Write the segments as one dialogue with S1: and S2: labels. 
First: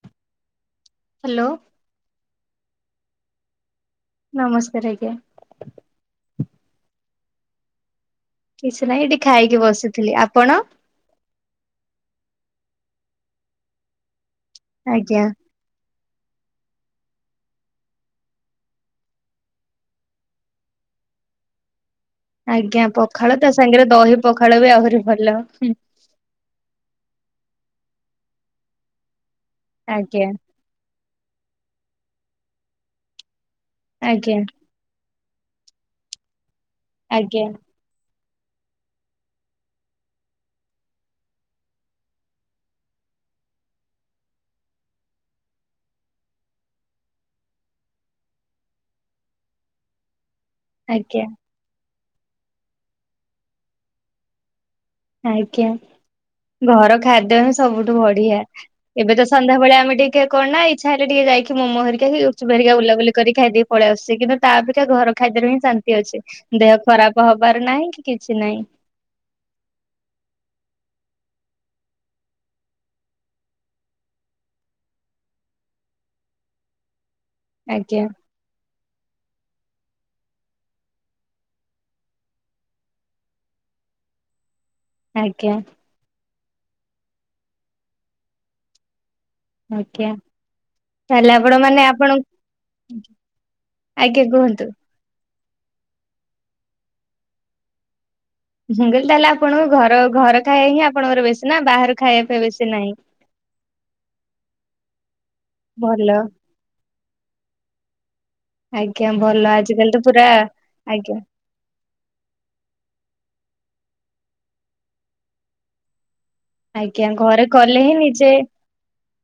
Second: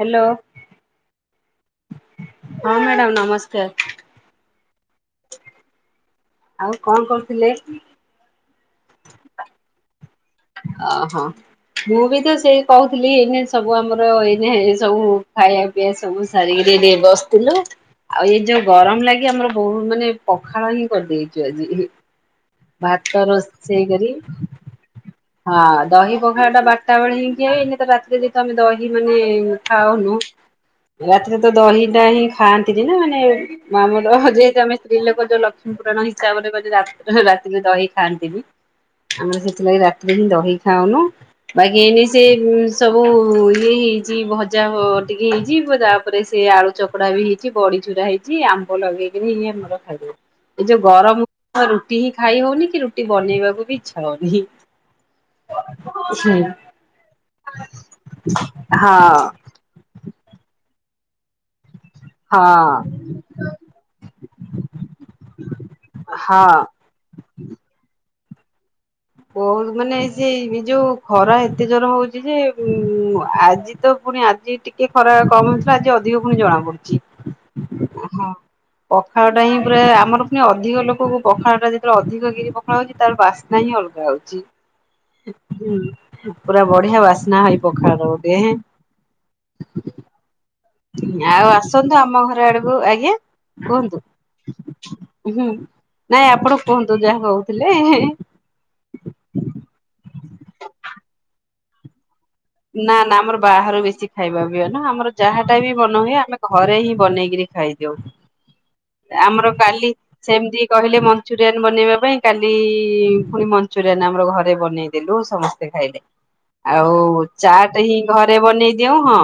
S1: Hello.
S2: Hello.
S1: ହଁ madam ନମସ୍କାର।
S2: ନମସ୍କାର ଆଜ୍ଞା।
S1: ଆଉ କଣ କରୁଥିଲେ?
S2: କିଛି ନାହିଁ ଏଠି ଖାଇକି ବସିଥିଲି। ଆପଣ?
S1: ଓହୋ ମୁଁ ବି ତ ସେଇ କହୁଥିଲି ଏଇନେ ସବୁ ଆମର ଏଇନେ ସବୁ
S2: ଆଜ୍ଞା
S1: ଖାଇବା ସବୁ ସାରିକିରି ଟିକେ ବସିଥିଲୁ। ଆଉ ଏଇ ଯୋଉ ଗରମ ଲାଗି ଆମର ବହୁତ ମାନେ ପଖାଳ ହିଁ କରିଦେଇଛୁ ଆଜି।
S2: ଆଜ୍ଞା
S1: ଭାତ
S2: ପଖାଳ
S1: ରୋଷେଇ
S2: ତାସାଙ୍ଗରେ
S1: କରି
S2: ଦହି ପଖାଳ ବି ଆହୁରି ଭଲ।
S1: ହଁ ଦହି ପଖାଳଟା ବାରଟା ବେଳେ ହେଇକି ଏଇନେ ତ ରାତିରେ ତ ଆମେ ଦହି ମାନେ ଖାଉନୁ
S2: ଆଜ୍ଞା
S1: ରାତିରେ ତ ଦହିଟା ହିଁ ଖାଆନ୍ତିନି ନା ମାନେ ଆମର
S2: ଆଜ୍ଞା
S1: ଯେହେତୁ ଆମେ ସ୍ତ୍ରୀଲୋକ ଯୋଉ ଲକ୍ଷ୍ମୀ ପୁରାଣ ହିସାବରେ [unintelligible]
S2: ଆଜ୍ଞା
S1: ରାତିରେ ଦହି ଖାଆନ୍ତିନି। ଆମର ବି ସେଥିଲାଗି ରାତିରେ ହିଁ ଦହି ଖାଉନୁ। ବାକି ଏଇନେ ସେ ସବୁ ଇଏ ହେଇଛି ଭଜା ଟିକେ ହେଇଛି ତାପରେ ସେ ଆଳୁ ଚକଡା ବି ହେଇଛି ବଡି ଚୁରା ହେଇଛି ଆମ୍ବ ଲଗେଇକିରି ହିଁ ଆମର ଖାଇଦଉ। ଏ ଯୋଉ
S2: ଆଜ୍ଞା
S1: ଗରମକୁ ରୁଟି ହିଁ ଖାଇ ହଉନି କି ରୁଟି ବନେଇବାକୁ ବି ଇଚ୍ଛା ହଉନି?
S2: ଆଜ୍ଞା।
S1: ଅଛି।
S2: ଘର ଖାଦ୍ୟ ହିଁ ସବୁଠୁ ବଢିଆ। ଏବେ ତ ସନ୍ଧ୍ୟାବେଳେ ଆମେ ଟିକେ କଣ ନା ଇଚ୍ଛା ହେଲେ ଟିକେ ଯାଇକି କି ମୋମୋ ହେରିକା କି ଗୁପଚୁପ
S1: ହଁ
S2: ହେରିକା ବୁଲାବୁଲି କରିକି ଖାଇଦେଇକି ପଲେଇ ଆସୁଛେ କିନ୍ତୁ ତା ଅପେକ୍ଷା ଘର ଖାଇବାରୁ ହିଁ ଶାନ୍ତି ଅଛି।
S1: ହଁ।
S2: ଦେହ ଖରାପ ହବାର ନାହିଁ କି କିଛି ନାହିଁ।
S1: ବହୁତ ମାନେ ସେ ଏଇ ଯୋଉ ଖରା ଏତେ ଜୋର ହଉଛି ଯେ ଆଜି ତ ପୁଣି ଆଜି ଟିକେ ଖରା କମ ହେଉଥିଲା ଆଜି ଅଧିକ ପୁଣି ଜଣା ପଡୁଚି।
S2: ଆଜ୍ଞା।
S1: ହଁ। ପଖାଳଟା ହିଁ ପୁରା ଆମର ପୁଣି ଅଧିକ ଲୋକକୁ ପଖାଳଟା ଯେତେବେଳେ ଅଧିକ କିରି ପଖାଳ ହଉଛି ତାର ବାସ୍ନା ହିଁ ଅଲଗା।
S2: ଆଜ୍ଞା
S1: ଯାଉଛିହେଁ ହୁଁ ପୁରା ବଢିଆ ବାସ୍ନା ହେଇ ପଖାଳର ଗୋଟେ ଏଁ।
S2: ଆଜ୍ଞା। ତାହେଲେ
S1: ଆଉ
S2: ଆପଣ ମାନେ
S1: ଆସନ୍ତୁ
S2: ଆପଣ
S1: ଆମ ଘର ଆଡକୁ ଆଜ୍ଞା କୁହନ୍ତୁ?
S2: ଆଜ୍ଞା କୁହନ୍ତୁ।
S1: ହୁଁ ନାଇଁ ଆପଣ କୁହନ୍ତୁ ଯାହା କହୁଥିଲେ ଏଁ ହେଁ।
S2: ମୁଁ କହିଲି ତାହେଲେ ଆପଣଙ୍କୁ ଘର ଘର ଖାଇବା ହିଁ ଆପଣଙ୍କର ବେଶୀ ନା ବାହାର ଖାଇବା ପାଇଁ ବେଶୀ ନାହିଁ।
S1: ନା ନା ଆମର ବାହାରୁ ବେଶି ଖାଇବା ପିଇବା ନୁହଁ ଆମର ଯାହାଟା ବି ମନ
S2: ଭଲ
S1: ହୁଏ ଆମେ ଘରେ ହିଁ ବନେଇକିରି ଖାଇଦେଉ।
S2: ଆଜ୍ଞା ଭଲ
S1: ଆମର କାଲି
S2: ଆଜିକାଲି ତ ପୁରା
S1: ସେମିତି କହିଲେ
S2: ଆଜ୍ଞା
S1: ମଞ୍ଚୁରୀ ଚିକେନ୍ ବନେଇବା ପାଇଁ କାଲି ପୁଣି ମଞ୍ଚୁରିଆନ୍ ଆମର ଘରେ ବନେଇଦେଲୁ ସମସ୍ତେ ଖାଇଲେ।
S2: ଆଜ୍ଞା ଘରେ
S1: ତାଆରତ
S2: କଲେ ହିଁ
S1: ଏହି
S2: ନିଜେ
S1: ଘରେ ବନେଇ ଦିଉ ହଁ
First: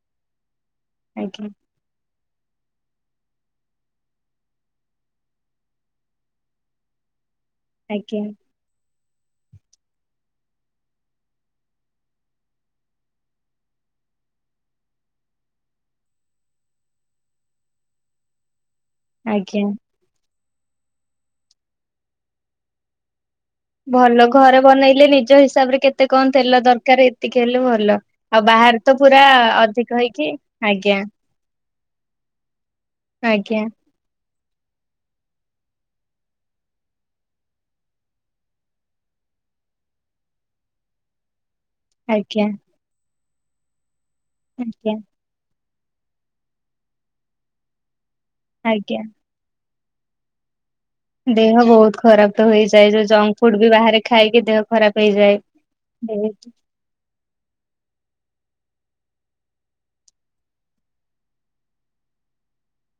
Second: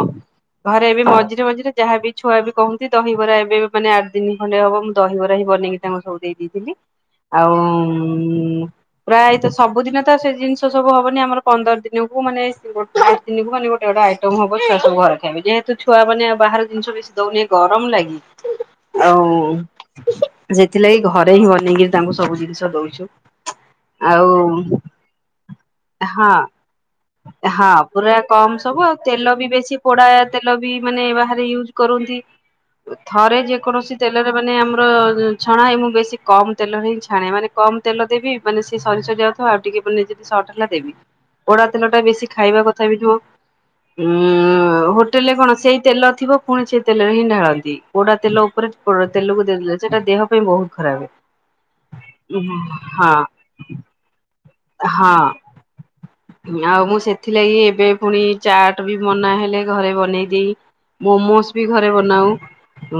S1: ଘରେ ବି ମଝିରେ
S2: ଆଜ୍ଞା
S1: ମଝିରେ ଯାହାବି ଛୁଆ ବି କହନ୍ତି ଦହିବରା ଏବେ ମାନେ ଆଠ ଦିନ ଖଣ୍ଡେ ହବ ମୁଁ ଦହିବରା ବି ବନେଇକି ତାଙ୍କୁ ସବୁ ଦେଇଦେଇଥିଲି। ଆଉ ଉଁ ଉଁ
S2: ଆଜ୍ଞା
S1: ଉମ୍ ପ୍ରାୟତ ସବୁଦିନ ତ ସେ ଜିନିଷ ସବୁ ହବନି ଆମର ପନ୍ଦର ଦିନକୁ ମାନେ ସିଏ ଗୋଟ୍ [unintelligible] ଗୋଟେ ଗୋଟେ ଆଇଟମ ହବ ଛୁଆ ସବୁ ଘରେ ଖାଇବେ ଯେହେତୁ ଛୁଆ ମାନେ ଆଉ ବାହାର ଜିନିଷ ବେଶି ଦଉନି ଗରମ ଲାଗି। ଆଉ
S2: ଆଜ୍ଞା।
S1: ସେଥିଲାଗି ଘରେ ହିଁ ବନେଇକିରି ତାଙ୍କୁ ସବୁ ଜିନିଷ ଦଉଛୁ।
S2: ଭଲ
S1: ଆଉ
S2: ଘରେ ବନେଇଲେ ନିଜ ହିସାବରେ କେତେ କଣ
S1: ହଁ
S2: ତେଲ ଦରକାର ଏତିକି ହେଲେ
S1: ହଁ
S2: ଭଲ
S1: ପୁରା
S2: ଆଉ ବାହାରେ ତ ପୁରା ଅଧିକ ହେଇକି
S1: ଲବି
S2: ଆଜ୍ଞା
S1: ମାନେ ବାହାରେ ୟୁଜ କରନ୍ତି ଥରେ
S2: ଆଜ୍ଞା
S1: ଯେକୌଣସି ତେଲରେ ମାନେ ଆମର ଛଣା ହୁଏ ମୁଁ ବେଶୀ କମ ତେଲରେ ହିଁ ଛାଣେ ମାନେ କମ ତେଲ ଦେବି ମାନେ ସେ ସରି ସରି ଯାଉିଥିବ ଆଉ ଟିକେ ବୁଲେଇଦେବି ସ କଇଲା ଦେବି ପୋଡ଼ା ତେଲ ଟା ବେଶୀ
S2: ଆଜ୍ଞା
S1: ଖାଇବା କଥା ବି ନୁହଁ
S2: ଆଜ୍ଞା।
S1: ଉଁ ଉଁ ହୋଟେଲରେ କଣ ସେଇ ତେଲ ଥିବ ପୁଣି ସେ ତେଲରେ ହିଁ ଢାଳନ୍ତି ପୋଡା ତେଲ ଉପରେ ପୋ
S2: ଆଜ୍ଞା
S1: ତେଲକୁ ଦେଇଦେଲେ ସେଇଟା ଦେହ ପାଇଁ ବହୁତ ଖରାପ।
S2: ଦେହ ବହୁତ ଖରାପ
S1: ହଁ
S2: ତ ହେଇଯାଏ ଯୋଉ ଜଙ୍କ୍‌ ଫୁଡ ବି ବାହାରେ ଖାଇକି ଦେହ ଖରାପ
S1: ହଁ
S2: ହେଇଯାଏ। ଏମିତ୍।
S1: ଆଉ ମୁଁ ସେଥିଲାଗି ଏବେ ପୁଣି ଚାଟ ବି ବନା ହେଲେ ଘରେ ବନେଇ ଦେଇ ମୋମୋସ୍ ବି ଘରେ ବନାଉ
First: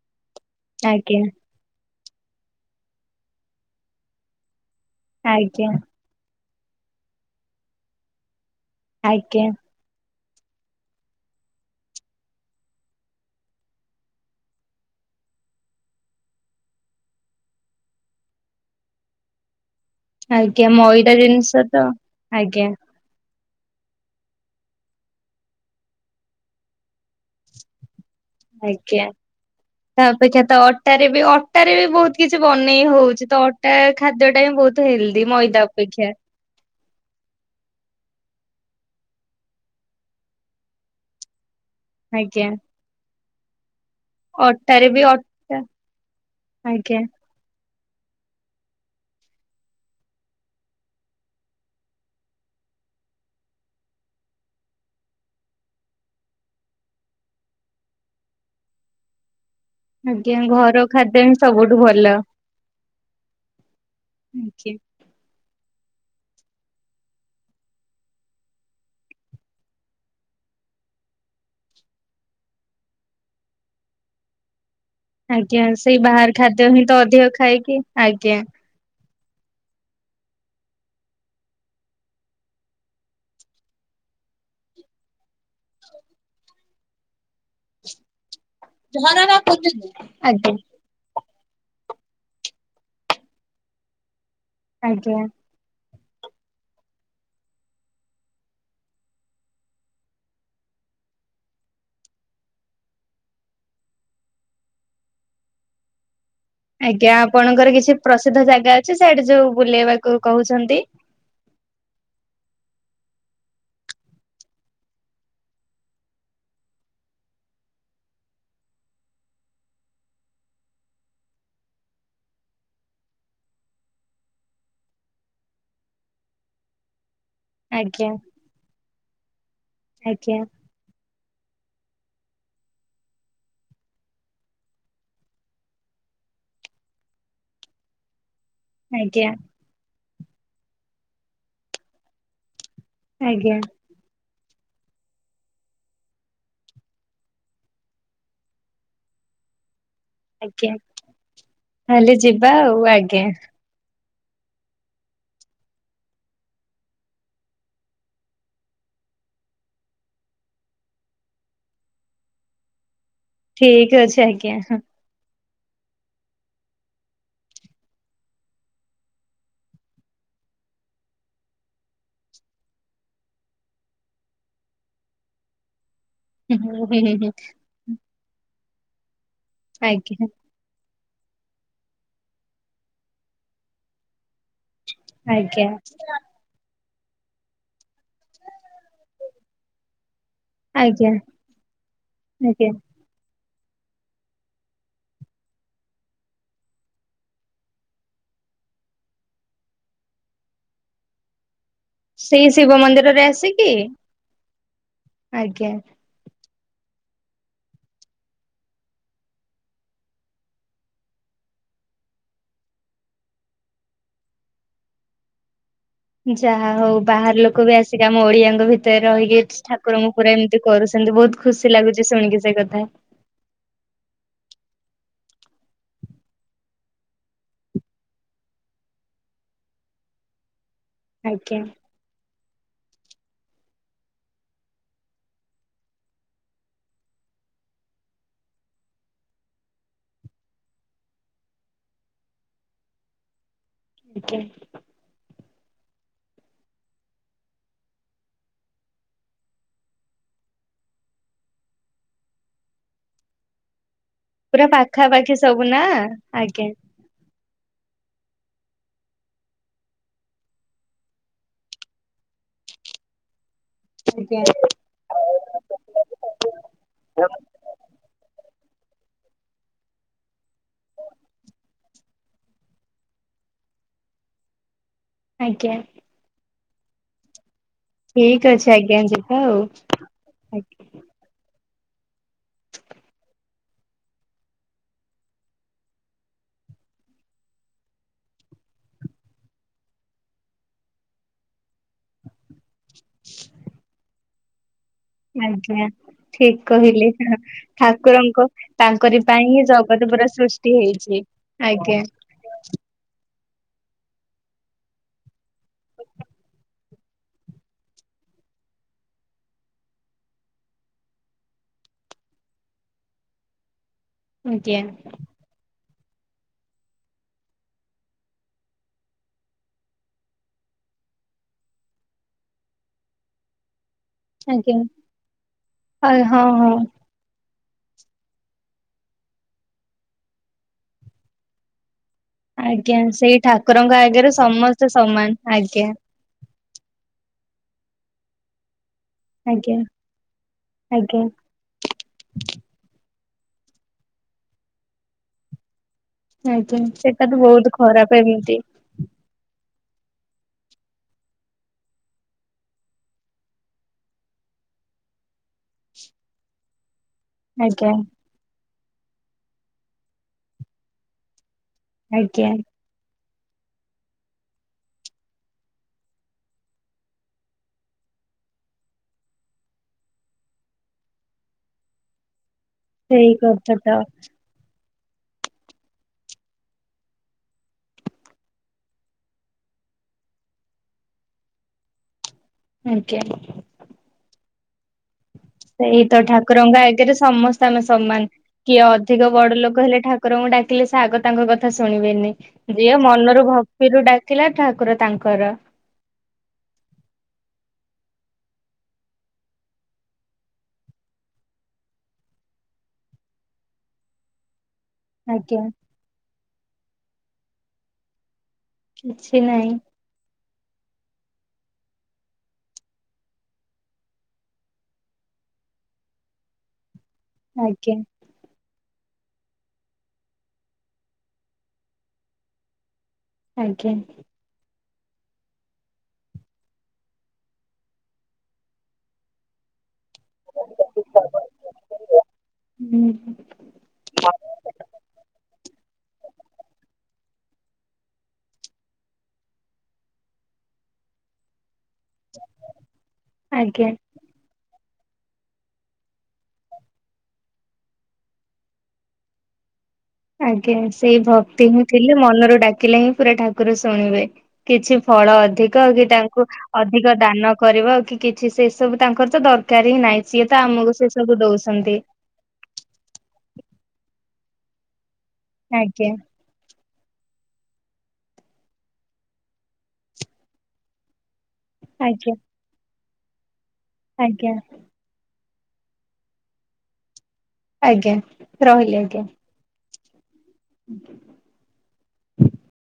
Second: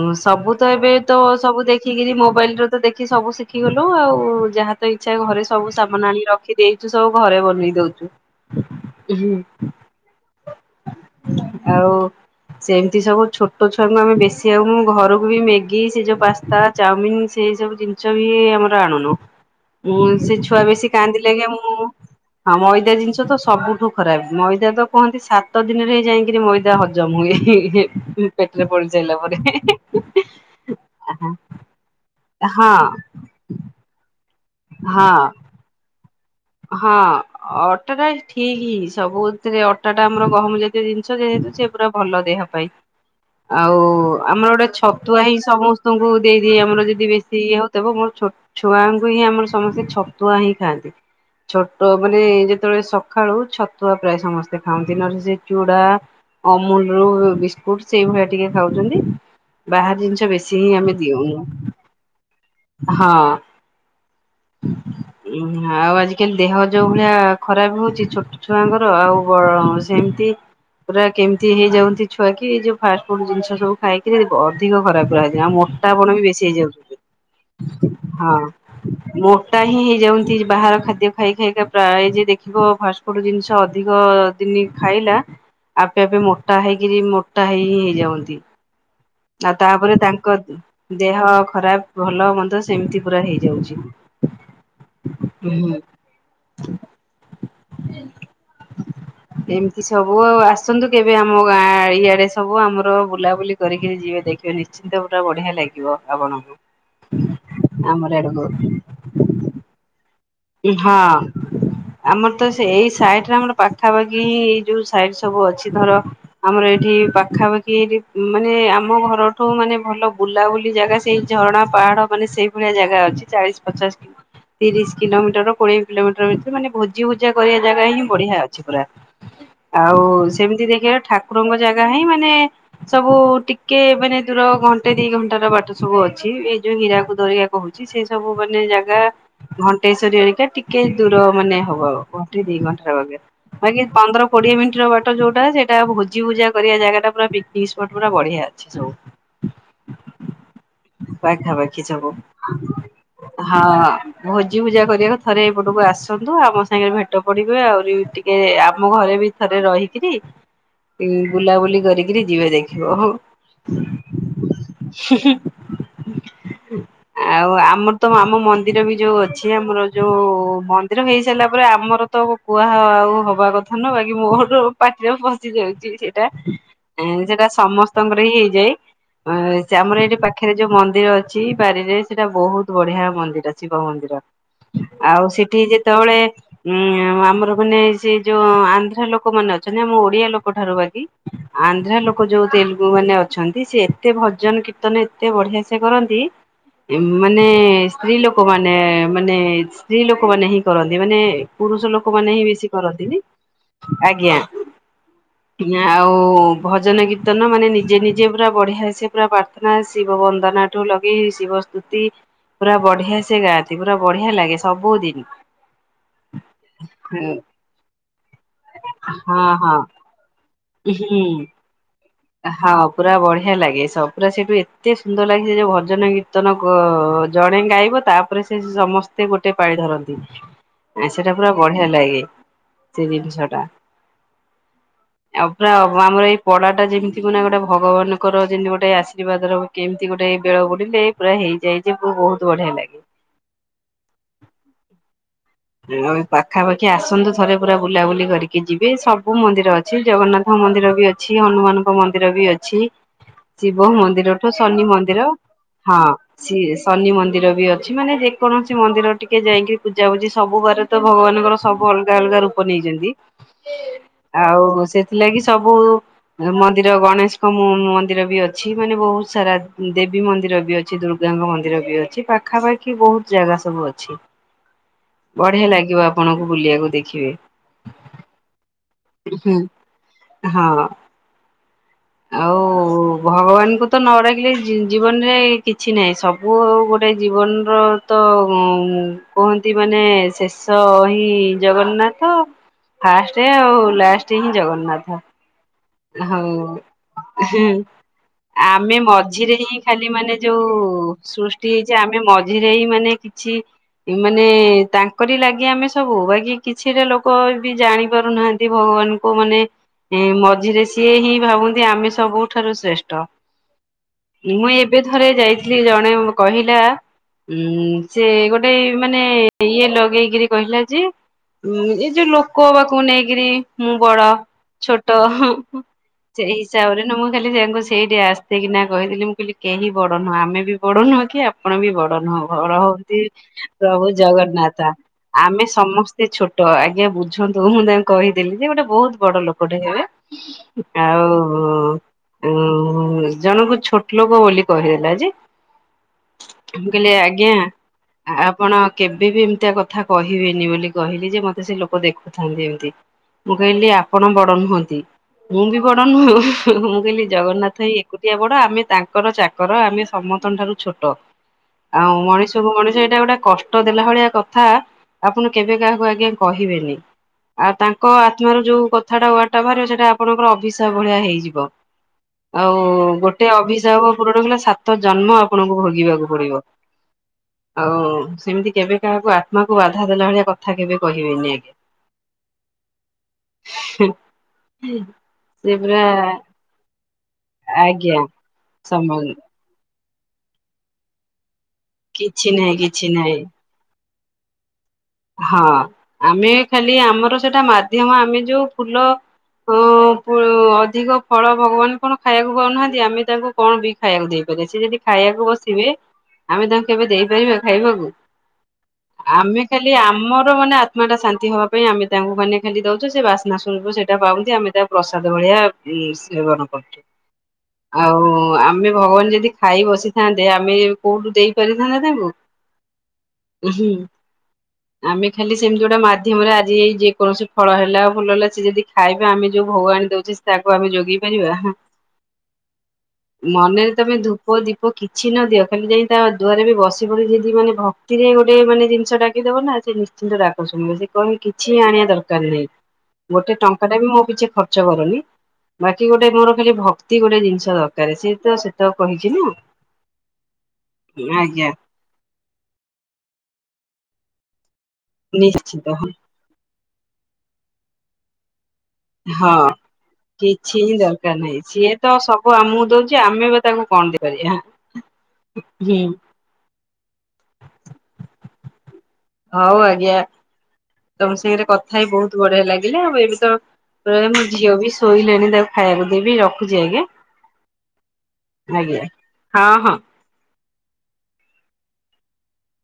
S1: ଉଁ ସବୁ ତ ଏବେ ତ
S2: ଆଜ୍ଞା
S1: ସବୁ ଦେଖିକିରି ମୋବାଇଲ ରେ ତ ଦେଖି ସବୁ ଶିଖିଗଲୁ ଆଉ ଯାହା ତ ଇଚ୍ଛା ଘରେ
S2: ଆଜ୍ଞା।
S1: ସବୁ ସାାମନ ଆଣିକି ରଖି ଦେଇେଛୁ ସବୁ ଘରେ ବନେଇ ଦଉଛୁ। ଉଁ ହୁଁ
S2: ଆଜ୍ଞା
S1: ଆଉ ସେମିତି ସବୁ ଛୋଟ ଛୁଆଙ୍କୁ ଆମେ ବେଶୀ ଆଉ ମୁଁ ଘରକୁ ବି ମ୍ୟାଗି ସେ ଯୋଉ ପାସ୍ତା ଚାଉମିିନ ସେଇ ସବୁ ଜିନିଷ ବି ଆମର ଆଣୁନୁ। ମୁଁ ସେ ଛୁଆ
S2: ଆଜ୍ଞା
S1: ବେଶୀ
S2: ମଇଦା
S1: କାନ୍ଦିଲେ ଗି,
S2: ଜିନିଷ
S1: ମୁଁ
S2: ତ
S1: ଆଉ
S2: ଆଜ୍ଞା
S1: ମଇଦା ଜିନିଷ ତ ସବୁଠୁ ଖରାପ ମଇଦା ତ କୁହନ୍ତି ସାତ ଦିନରେ ଯାଇକିରି ମଇଦା ହଜମ ହୁଏ ହେ ହେ ହେ ହେ
S2: ଆଜ୍ଞା ତା ଅପେକ୍ଷା ତ ଅଟାରେ ବି
S1: ହଁ
S2: ଅଟାରେ ବି ବହୁତ କିଛି ବନେଇ
S1: ହଁ
S2: ହଉଛି ତ ଅଟ୍ ଟା ଖାଦ୍ୟଟା ହିଁ ବହୁତ ହେଲ୍ଦି ମଇଦା ଅପେକ୍ଷା।
S1: ହଁ ଅଟା ଟା ଠିକ୍ ସବୁଥିରେ ଅଟା ଟା ଆମର ଗହମ ଜାତୀୟ ଜିନିଷ ଯେ ସେ ପୁରା ଭଲ ଦେହ
S2: ଆଜ୍ଞା
S1: ପାଇଁ ଆଉ ଆମର ଗୋଟେ
S2: ଅଟାରେ ବି
S1: ଛତୁଆ ହିଁ
S2: ଅଟା
S1: ସମସ୍ତଙ୍କୁ ଦେଇଦିଏ ଆମର
S2: ଆଜ୍ଞା
S1: ଯଦି ବେ ଇଏ ହଉଥବ ମୋର ଛ ଛୁଆଙ୍କୁ ହିଁ ଆମର ସମସ୍ତେ ଛତୁଆ ହିଁ ଖାଆନ୍ତି। ଛୋଟ ମାନେ ଯେତେବେଳେ ସକାଳୁ ଛତୁଆ ପ୍ରାୟ ସମସ୍ତେ ଖାଆନ୍ତି ନହେଲେ ସେ ଚୁଡା ଅମୁଲୁ ବିସ୍କୁଟ ସେଇ ଭଳିଆ ଟିକେ ଖାଉଛନ୍ତି ବାହାର ଜିନିଷ
S2: ଆଜ୍ଞା
S1: ବେଶୀ ହିଁ
S2: ଘର
S1: ଆମେ
S2: ଖାଦ୍ୟ ହିଁ
S1: ଦିଉନୁ
S2: ସବୁଠୁ ଭଲ।
S1: ହଁ।
S2: ଆଜ୍ଞା।
S1: ଉଁ ଆଉ ଆଜି କିନ୍ତି ଦେହ ଯୋଉ ଭଳିଆ ଖରାପ ହଉଛି ଛୋଟ ଛୁଆଙ୍କର ଆଉ ବ ସେମିତି ପୁରା କେମିତି ହେଇଯାଉନ୍ତି ଛୁଆ କି ଏଇ ଯୋଉ ଫାଷ୍ଟ ଫୁଡ ଜିନିଷ ସବୁ ଖାଇକିରି ଅଧିକ ଖରାପ। ପ [inaudible] ଆଉ
S2: ଆଜ୍ଞା ସେଇ
S1: ମୋଟାପଣ ବି
S2: ବାହାର
S1: ବେଶୀ
S2: ଖାଦ୍ୟ ହିଁ ତ ଅଧିକ ଖାଇକି
S1: ହେଇଯାଉଛନ୍ତି ହଁ।
S2: ଆଜ୍ଞା।
S1: ମୋଟା ହିଁ ହେଇଯାଅନ୍ତି ଏ ବାହାର ଖାଦ୍ୟ ଖାଇ ଖାଇକା ପ୍ରାୟ ଯେ ଦେଖିବ ଫାଷ୍ଟଫୁଡ ଜିନିଷ ଅଧିକ ଦିନି ଖାଇଲା ଆପେ ଆପେ ମୋଟା ହେଇକିରି ମୋଟା ହେଇ ହିଁ ହେଇଯାଅନ୍ତି।
S2: ଝରକା
S1: ଆଉ
S2: ଖୋଲିଦେ।
S1: ତାପରେ ତାଙ୍କ
S2: ଆଜ୍ଞା
S1: ଦେହ ଖରାପ ଭଲ ମନ୍ଦ ସେମିତି ପୁରା ହେଇଯାଉଛି।
S2: ଆଜ୍ଞା।
S1: ହୁଁ। ଏମିତି ସବୁ ଆଉ ଆସନ୍ତୁ କେବେ ଆମ ଗାଁ ଇଆଡେ ସବୁ ଆମର ବୁଲାବୁଲି କରିକି ଯିବେ ଦେଖିବ ନିଶ୍ଚିନ୍ତ ତ ପୁରା ବଢିଆ ଲାଗିବ ଆପଣଙ୍କୁ।
S2: ଆଜ୍ଞା ଆପଣଙ୍କର କିଛି
S1: ଆମର
S2: ପ୍ରସିଦ୍ଧ
S1: ଆଡକୁ
S2: ଜାଗା ଅଛି ସିଆଡେ ଯୋଉ ବୁଲେଇବାକୁ କହୁଛ
S1: ଉ ହଁ। ଆମର ତ ସେ ଏଇ ସାଇଟରେ ଆମର ପାଖାପାଖି ହିଁ ଏଇ ଯୋଉ ସାଇଟ ସବୁ ଅଛି ଧର ଆମର ଏଠି ପାଖାପାଖି ଏଠି ମାନେ ଆମ ଘରଠୁ ମାନେ ଭଲ ବୁଲାବୁଲି ଜାଗା ସେଇ ଝରଣା ପାହାଡ ମାନେ ସେଇ ଭଳିଆ ଜାଗା ଅଛି ଚାଳିଶ ପଚାଶ ତିରିଶ କିଲୋମିଟର କୋଡିଏ କିଲୋମିଟର ଭିତରେ ମାନେ ଭୋଜିଭୁଜା କରିବା ଜାଗା ହିଁ
S2: ଆଜ୍ଞା
S1: ବଢିଆ ଅଛି ପୁରା। ଆଉ
S2: ଆଜ୍ଞା
S1: ସେମିତି ଦେଖିବା ଠାକୁରଙ୍କ ଜାଗା ହିଁ ମାନେ ସବୁ ଟିକେ ମାନେ ଦୂର ଘଣ୍ଟେ ଦି ଘଣ୍ଟାର ବାଟ ସବୁ ଅଛି ଏଇ ଯୋଉ ହୀରାକୁଦ ହେରୀକି। କହୁଛି ସେ ସବୁ ମାନେ ଜାଗା
S2: ଆଜ୍ଞା
S1: ଘଣ୍ଟେଶ୍ଵରୀ ହେରିକା ଟିକେ ଦୂର ମାନେ ହବ। ି ଘଣ୍ଟର ଆଜ୍ଞା [unintelligible] ପନ୍ଦର କୋଡିଏ ମିନିଟ ର ବାଟ ଯୋଉଟା ସେଇଟା ଭୋଜି ଭୁଜା କରିବା ଜାଗା ପୁରା ପିକନିକ ସ୍ପଟ ପୁରା ବଢିଆ। ଅଛି ସବୁ।
S2: ଆଜ୍ଞା।
S1: ପାଖା ପାଖି ସବୁ
S2: ତାହେଲେ ଯିବା ଆଉ ଆଜ୍ଞା
S1: ହଁ ଭୋ ଭୁଜି ପୂଜା କରିବାକୁ ଥରେ ଏପଟକୁ ଆସନ୍ତୁ ଆମ ସାଙ୍ଗରେ ଭେଟ ପଡ଼ିବେ ଆହୁରି ଟିକେ ଆମ ଘରେ ବି ଥରେ ରହିକିରି ବୁଲାବୁଲି କରିକିରି ଯିବେ ଦେଖିବ ହଉ।
S2: ଠିକ ଅଛି ଆଜ୍ଞା ହ।
S1: ହୁଁ ହୁଁ ଆଉ ଆମର ତ ଆମ ମନ୍ଦିର ବି ଯୋଉ ଅଛି। ଅଛି ଆମର ଯୋଉ ମନ୍ଦିର ହେଇ ସାରିଲା ପରେ ଆମର ତ କୁହା ଆଉ ହବା କଥା ନୁହଁ ବାକି ମୋର ପାଟିରେ ଫଶି ଯାଉଛି ସେଇଟା
S2: ହୁଁ ହୁଁ ହୁଁ
S1: ସେଟା ସମ ସମର ହିଁ ହେଇଯାଏ। ଅ ଆମର ଏଇଠି
S2: ଆଜ୍ଞା
S1: ପାଖରେ ଯୋଉ ମନ୍ଦିର ଅଛି ବାରିରେ ସେଟା ବହୁତ ବଢିଆ ମନ୍ଦିର ଶିବ ମନ୍ଦିର। ଆଉ ସେଠି
S2: ଆଜ୍ଞା।
S1: ଯେତେବେଳେ ଉଁ ଆମର ମାନେ ସେ ଯୋଉ ଆନ୍ଧ୍ରା ଲୋକ ମାନେ ଅଛନ୍ତି ଆମ ଓଡିଆ ଲୋ ଲୋକ ଠାରୁ ବାକି
S2: ଆଜ୍ଞା
S1: ଆନ୍ଧ୍ରା ଲୋକ ଯୋଉ
S2: ଆଜ୍ଞା
S1: ତେଲୁଗୁ ମାନେ ଅ ଅଛନ୍ତି ସେ ଏତେ ଭଜନ କୀର୍ତ୍ତନ ଏତେ ବଢିଆ ସେ କରନ୍ତି। ମାନେ ସ୍ତ୍ରୀ ଲୋକମାନେ ମାନେ ସ୍ତ୍ରୀ ଲୋକ ମାନେ ହିଁ କରନ୍ତି ମାନେ ପୁରୁଷ ଲୋକ। ଲୋକମାନେ ହିଁ
S2: ସେଇ
S1: ବେଶୀ
S2: ଶିବ
S1: କରନ୍ତିନି
S2: ମନ୍ଦିରରେ ଆସିକି
S1: ଆଜ୍ଞା
S2: ଆଜ୍ଞା
S1: ଆଉ ଓ, ଭଜନ କୀର୍ତ୍ତନ ମାନେ ନିଜେ ନିଜେ ପୁରା ବଢିଆ ସେ ପୁରା ପ୍ରାର୍ଥନା, ଶିବ ବନ୍ଦନା ଠୁ ଲଗେଇ ଶିବ ସ୍ତୁତି ପୁରା ବଢିଆ ସେ ଗା ଥି ପୁରା ବଢିଆ ଲାଗେ ସବୁଦିନ।
S2: ଯାହା ହଉ
S1: ହଁ
S2: ବାହାର ଲୋକ ବି ଆସିକି ଆମ ଓଡିଆଙ୍କ ଭିତରେ ରହିକି
S1: ହଁ
S2: ଠାକୁରଙ୍କୁ ପୁରା ଏମିତି କରୁଛନ୍ତି
S1: ହୁଁ
S2: ବହୁତ ଖୁସି ଲାଗୁଛି ଶୁଣିକି। ସେ
S1: ହଁ
S2: କଥା
S1: ପୁରା ବଢିଆ ଲାଗେ ସ ପୁରା ସେଠୁ ଏତେ ସୁନ୍ଦର ଲାଗେ ସେ ଯୋଉ ଭଜନ କୀର୍ତ୍ତନ କ- ଜଣେ ଗାଇବ ତାପରେ ସେ ସମସ୍ ତେ ଗୋଟେ ପାଳି ଧରନ୍ତି, ଆ, ସେଟା ପୁରା
S2: ଆଜ୍ଞା
S1: ବଢିଆ ଲାଗେ। ସେ ଜିନିଷ ଟା ଆଉ ପୁରା ଓ ଆମର ଏଇ ପଡା ଟା ଯେମିତି ମାନେ ଗୋଟେ ଭଗବାନଙ୍କର ଯେମିତି ଗୋଟେ ଆଶୀର୍ବାଦର କେମିତି ଗୋଟେ ବେଳ ବୁଡିଲେ ପୁରା ହେଇଯାଇଚି ବୁ ବହୁତ ବଢିଆ ଲାଗେ।
S2: ଆଜ୍ଞା।
S1: ପାଖାପାଖି ଆସନ୍ତୁ ଥରେ ପୁରା ବୁଲାବୁଲି କରିକି ଯିବେ, ସବୁ ମନ୍ଦିର ଅ ଛି, ଜଗନ୍ନାଥ ମନ୍ଦିର ବି ଅଛି, ହନୁମାନଙ୍କ ମନ୍ଦିର ବି ଅଛି, ଶିବ ମନ୍ଦିର ଠୁ
S2: ପୁରା
S1: ଶନି ମନ୍ଦିର
S2: ପାଖାପାଖି ସବୁ ନା
S1: ହଁ
S2: ଆଜ୍ଞା
S1: ସିଏ ଶନି ମନ୍ଦିର ବି ଅଛି ମାନେ ଯେକୌଣସି ମନ୍ଦିର ଟିକେ ଯାଇକି ପୂଜାପୂଜିି ସ ସବୁ ଘରେ ତ ଭଗବାନଙ୍କର ସବୁ ଅଲଗା ଅଲଗା ରୂପ ନେଇଚନ୍ତି,
S2: ଆଜ୍ଞା।
S1: ଆଉ ସେ ଥିଲାଗି ସବୁ ହେ ମନ୍ଦିର ଗଣେଶଙ୍କ ମ-ମନ୍ଦିର ବି ଅଛି, ମାନେ ବହୁତ ସାରା ଦେବୀ ମନ୍ଦିର ବି ଅ ଛି, ଦୁର୍ଗାଙ୍କ ମନ୍ଦିର ବି ଅଛି, ପାଖାପାଖି ବହୁତ ଜାଗା ସବୁ ଅଛି। ବଢିଆ
S2: ଆଜ୍ଞା
S1: ଲାଗିବ ଆପଣଙ୍କୁ ବୁଲିବାକୁ ଦେଖିବେ।
S2: ଠିକ ଅଛି ଆଜ୍ଞା ଯିବା
S1: ହୁଁ
S2: ଆଉ। ଆଜ୍ଞା।
S1: ହଁ। ଆଉ ଭଗବାନଙ୍କୁ ତ ନ ଡ଼ାକିଲେ ଜୀ ଜୀବନରେ କିଛି ନାହିଁ, ସବୁ ଗୋଟେ ଜୀବନର ତ ଉଁ, କୁହନ୍ତି ମାନେ ଶେଷ ହିଁ ଜଗନ୍ନାଥ। ଫାଷ୍ଟେ ଆଉ ଲାଷ୍ଟ ହିଁ ଜଗନ୍ନାଥ।
S2: ଆଜ୍ଞା। ଠିକ୍
S1: ହଉ।
S2: କହିଲେ ହଁ ଠାକୁରଙ୍କ
S1: ଆମେ
S2: ତାଙ୍କରି ପାଇଁ
S1: ମଝିରେ
S2: ହିଁ
S1: ଖାଲି
S2: ଜଗତ ପୁରା
S1: ମାନେ ଯୋଉ
S2: ସୃଷ୍ଟି ହେଇଛି।
S1: ସୃଷ୍ଟି ହେଇଛି
S2: ଆଜ୍ଞା
S1: ଆମେ ମଝିରେ ହି ମାନେ କିଛି ମାନେ ତାଙ୍କରି ଲାଗେ ଆମେ ସବୁ, ବାକି କିଛିଟା ଲୋକ ବି ଜାଣି ପାରୁନାହାନ୍ତି ଭଗବାନ କୁ ମାନେ ଏଁ, ମ ଝିରେ ସିଏ ହିଁ ଭାବନ୍ତି ଆମେ ସବୁଠାରୁ ଶ୍ରେଷ୍ଠ। ମୁଁ
S2: ଆଜ୍ଞା
S1: ଏବେ ଥରେ ଯାଇଥିଲି ଜଣେ କହିଲା ଉଁ, ସେ ଗୋଟେ ଏ ମାନେ ଇଏ ଲଗେଇକିରି କହିଲା ଯେ ଉଁ, ଏ ଯେ ଲୋକ ପାଖକୁ ନେଇକିରି ମୁଁ ବଡ
S2: ଆଜ୍ଞା
S1: ଛୋଟ ହଁ।
S2: ଆ ହଁ
S1: ସେଇ
S2: ହଁ
S1: ହିସାବରେ ନା ମୁଁ ଖାଲି ତାଙ୍କୁ ସେଇଠି ଆସ୍ତେଇ କିି ନା କହିଥିଲି ମୁଁ କହିଲି କେହି ବଡ ନୁହଁ, ଆମେ ବି ବଡ ନୁହଁ କି ଆପଣ ବି ବଡ ନୁହଁ। ବଡ
S2: ଆଜ୍ଞା
S1: ହନ୍ତି
S2: ସେଇ ଠାକୁରଙ୍କ
S1: ପ୍ରଭୁ
S2: ଆଗରେ
S1: ଜଗନ୍ନାଥ
S2: ସମସ୍ତେ ସମାନ
S1: ଆମେ
S2: ଆଜ୍ଞା
S1: ସମସ୍ ସେ ଛୋଟ ଆଜ୍ଞା ବୁଝନ୍ତୁ ମୁଁ ତାଙ୍କୁ କହିଦେଲି ଯେ ଗୋଟେ ବହୁତ ବଡ
S2: ଆଜ୍ଞା
S1: ଲୋକଟେ ହେବେ।
S2: ଆଜ୍ଞା
S1: ଆଉ ହଁ ଅଁ, ଜଣଙ୍କୁ ଛୋଟ ଲୋକ ବୋଲି କହିଦେଲା ଯେ
S2: ଆଜ୍ଞା
S1: ମୁଁ କହିଲି
S2: ସେଇଟା ତ
S1: ଆଜ୍ଞା
S2: ବହୁତ ଖରାପ
S1: ଆ,
S2: ଏମିତି
S1: ଆପଣ କେବେ ବି ଏମିତିଆ କଥା କହିବେନି ବୋଲି କହିଲି ଯେ, ମୋତେ ସେ ଲୋକ ଦେଖୁଥାନ୍ତି ଏମିତି। ମୁଁ କହିଲି ଆପଣ ବଡ ନୁହନ୍ତି, ମୁଁ ବି ବଡ ନୁହଁ, ମୁଁ କହିଲି ଜଗନ୍ନାଥ
S2: ଆଜ୍ଞା
S1: ହିଁ ଏକୁ ସିଏ ବଡ଼ ଆମେ ତାଙ୍କର ଚାକର ଆମେ ସମସ୍ତଙ୍କ ଠାରୁ ଛୋଟ। ଆଉ
S2: ଆଜ୍ଞା
S1: ମଣିଷକୁ ମଣିଷ ଏଇଟା ଗୋଟା କଷ୍ଟ କଷ୍ଟ ଦେଲା ଭଳିଆ କଥା ଆପଣ କେବେ କାହାକୁ ଆଜ୍ଞା କହିବେନି। ଆଉ ତାଙ୍କ ଆତ୍ମାର ଯୋଉ କଥାଟା ଉଆଟାବାହାରିବ ସେଇଟା ଆପଣଙ୍କର ଅଭିଶାାବ ଭଳିଆ ହେଇଯିବ ଆଉ
S2: ସେଇ
S1: ଗୋଟାଏ
S2: କଥା ତ
S1: ଅଭିଶାାବ ପୁରଣ ହେଲା ସାତ ସାତ ଜନ୍ମ ଆପଣଙ୍କୁ ଭୋଗିବାକୁ ପଡ଼ିବ। ଆଉ ସେମିତି କେବେ କାହାକୁ ଆତ୍ମାକୁ ବାଧା ଦେଲା ଭଳିଆ କଥା କେବେ କହିବେନି ଆଜ୍ଞା। [inaudible]
S2: ଆଜ୍ଞା।
S1: ହୁ। ହୁଁ।
S2: ସେଇତ ଠାକୁରଙ୍କ ଆଗରେ ସମସ୍ତେ ଆମେ
S1: ଆଜ୍ଞା
S2: ସମାନ କିଏ
S1: ସମାନ
S2: ଅଧିକ ବଡ଼ ଲୋକ ହେଲେ ଠାକୁ ଠାକୁରଙ୍କୁ ଡାକିଲେ ସେଆଗ ତାଙ୍କ କଥା ଶୁଣିବେନି
S1: କିଛି ନାହିଁ
S2: ଯିଏ
S1: କିଛି ନାହିଁ
S2: ମନରୁ ଭକ୍ତିରୁ ଡାକିଲା ଠାକୁର ତାଙ୍କ
S1: ହଁ ଆମେ ଖାଲି ଆମର ସେଇଟା ମାଧ୍ୟମ ଆମେ ଯୋଉ ଫୁଲ ହ ଫୁ ଅଧିକ ଫଳ ଭଗବାନ କଣ୍ ଖାଇବାକୁ ପାଉନାହାନ୍ତି ଆମେ ତାଙ୍କୁ କଣବି ଖାଇବାକୁ ଦେଇପାରିବ ସେ ଯଦି ଖାଇବାକୁ
S2: ଆଜ୍ଞା
S1: ବସିବେ ଆମେ ତାଙ୍କୁ କେବେ ଦେଇପାରିବା ଖାଇବାକୁ?
S2: କିଛି ନାହିଁ।
S1: କିଆମର ମାନେ ଆତ୍ମାଟା ଶାନ୍ତି ହବା ପାଇଁ ଆମେ ତାଙ୍କୁ ମାନେ ଖାଲି ଦଉଚୁ ସେବାସ୍ନା ସ୍ୱରୂୁ ସେଟା ପାଉନ୍ତି ଆମେ ତା ପ୍ରସାଦ ଭଳିଆ ସେବନ କରୁଚୁ
S2: ଆଜ୍ଞା
S1: ଆଉ ଆମେ ଭଗବାନ୍ ଯଦି ଯଦି ଖାଇ ବସିଥାନ୍ତେ ଆମେ କୋଉଠୁ ଦେଇ ପାରିଥାନ୍ତତା ତାଙ୍କୁ। ହୁଁ
S2: ଆଜ୍ଞା।
S1: ଆମେ ଖାଲି ସେମିତି ଗୋଟିଏମାଧ୍ୟମରେ ଆଜି ଏଇ ଯେକୌଣସି ଫଳ ହେଲା ଆ ଫୁଲ ହେଲା ସେଯଦି ଖାଇବେ ଆମେ ଯୋଉ ଭଗ ଆଣି ଦଉଚୁ ଯେତାକୁ ଆମେ ଯୋଗେଇ ପାରିବା
S2: ହୁଁ
S1: ମନରେ ତମେ ଧୂପ ଦୀପ କିଛି ନଦିଅ ଖାଲି ଯାଇ ତା ଦୁଆରେବି ବସି ପଡ଼ି ଯଦି ମାନେ ଭକ୍ତିରେ ଗୋଟା ମାନେ ଜିନିଷଟା ଡାକିଦବନା ସେ ନିଶ୍ଚିନ୍ତ ଡାକ ଶୁଣିବେ ସେକହିବେ କିଛି ଆଣିବା ଦରକାର କରିବେ ଗୋଟେ
S2: ଆଜ୍ଞା
S1: ଟଙ୍କାଟାବି ମୋପିଛେ ଖର୍ଚ୍ଚ ହବନି। ବାକି ଗୋଟେ ମୋର ଖାଲି ଭକ୍ତି ଗୋଟେ ଜିନିଷ ଦରକାରେ ସିଏତ ସେତକ କହିଚିନା।
S2: ଆଜ୍ଞା ସେଇ ଭକ୍ତିହିଁ ଥିଲେ ମନରୁ ଡାକିଲେହିଁ ପୂରା ଠାକୁର ଶୁଣିବେ କିଛି ଫଳ
S1: ନିଶ୍ଚିତ
S2: ଅଧିକ କିତାଙ୍କୁ ଅଧିକ ଦାନ କରିବ କି-କି ଛି ସେସବୁ ତାଙ୍କରତ
S1: ହଁ।
S2: ଦରକାରହିଁ ନାହିଁ ସିଏତ ଆମକୁ ସେସବୁ ଦଉଚନ୍ତି।
S1: ସେତ ଆମକୁ ଦଉଚି, ଆମେବା ତାକୁ କଣ ଦେଇପାରିବା। ହୁଁ।
S2: ଆଜ୍ଞା।
S1: ହଉ ଆଜ୍ଞା ତମ ସାଙ୍ଗରେ କଥାହେଇ
S2: ଆଜ୍ଞା
S1: ବହୁତ୍ ବଢ଼ିଆ ଲାଗିଲା ଆଉ ଏବେତ ହଁ ମୋ
S2: ଆଜ୍ଞା
S1: ଝିଅବି ଶୋଇଲାଣି ତାକୁ ଖାଇବାକୁ ଦେବି ରଖୁଚି ଆଜ୍ଞା।
S2: ଆଜ୍ଞା ରହିଲି ଆଜ୍ଞା।
S1: ହଁ ହଁ।
S2: [inaudible]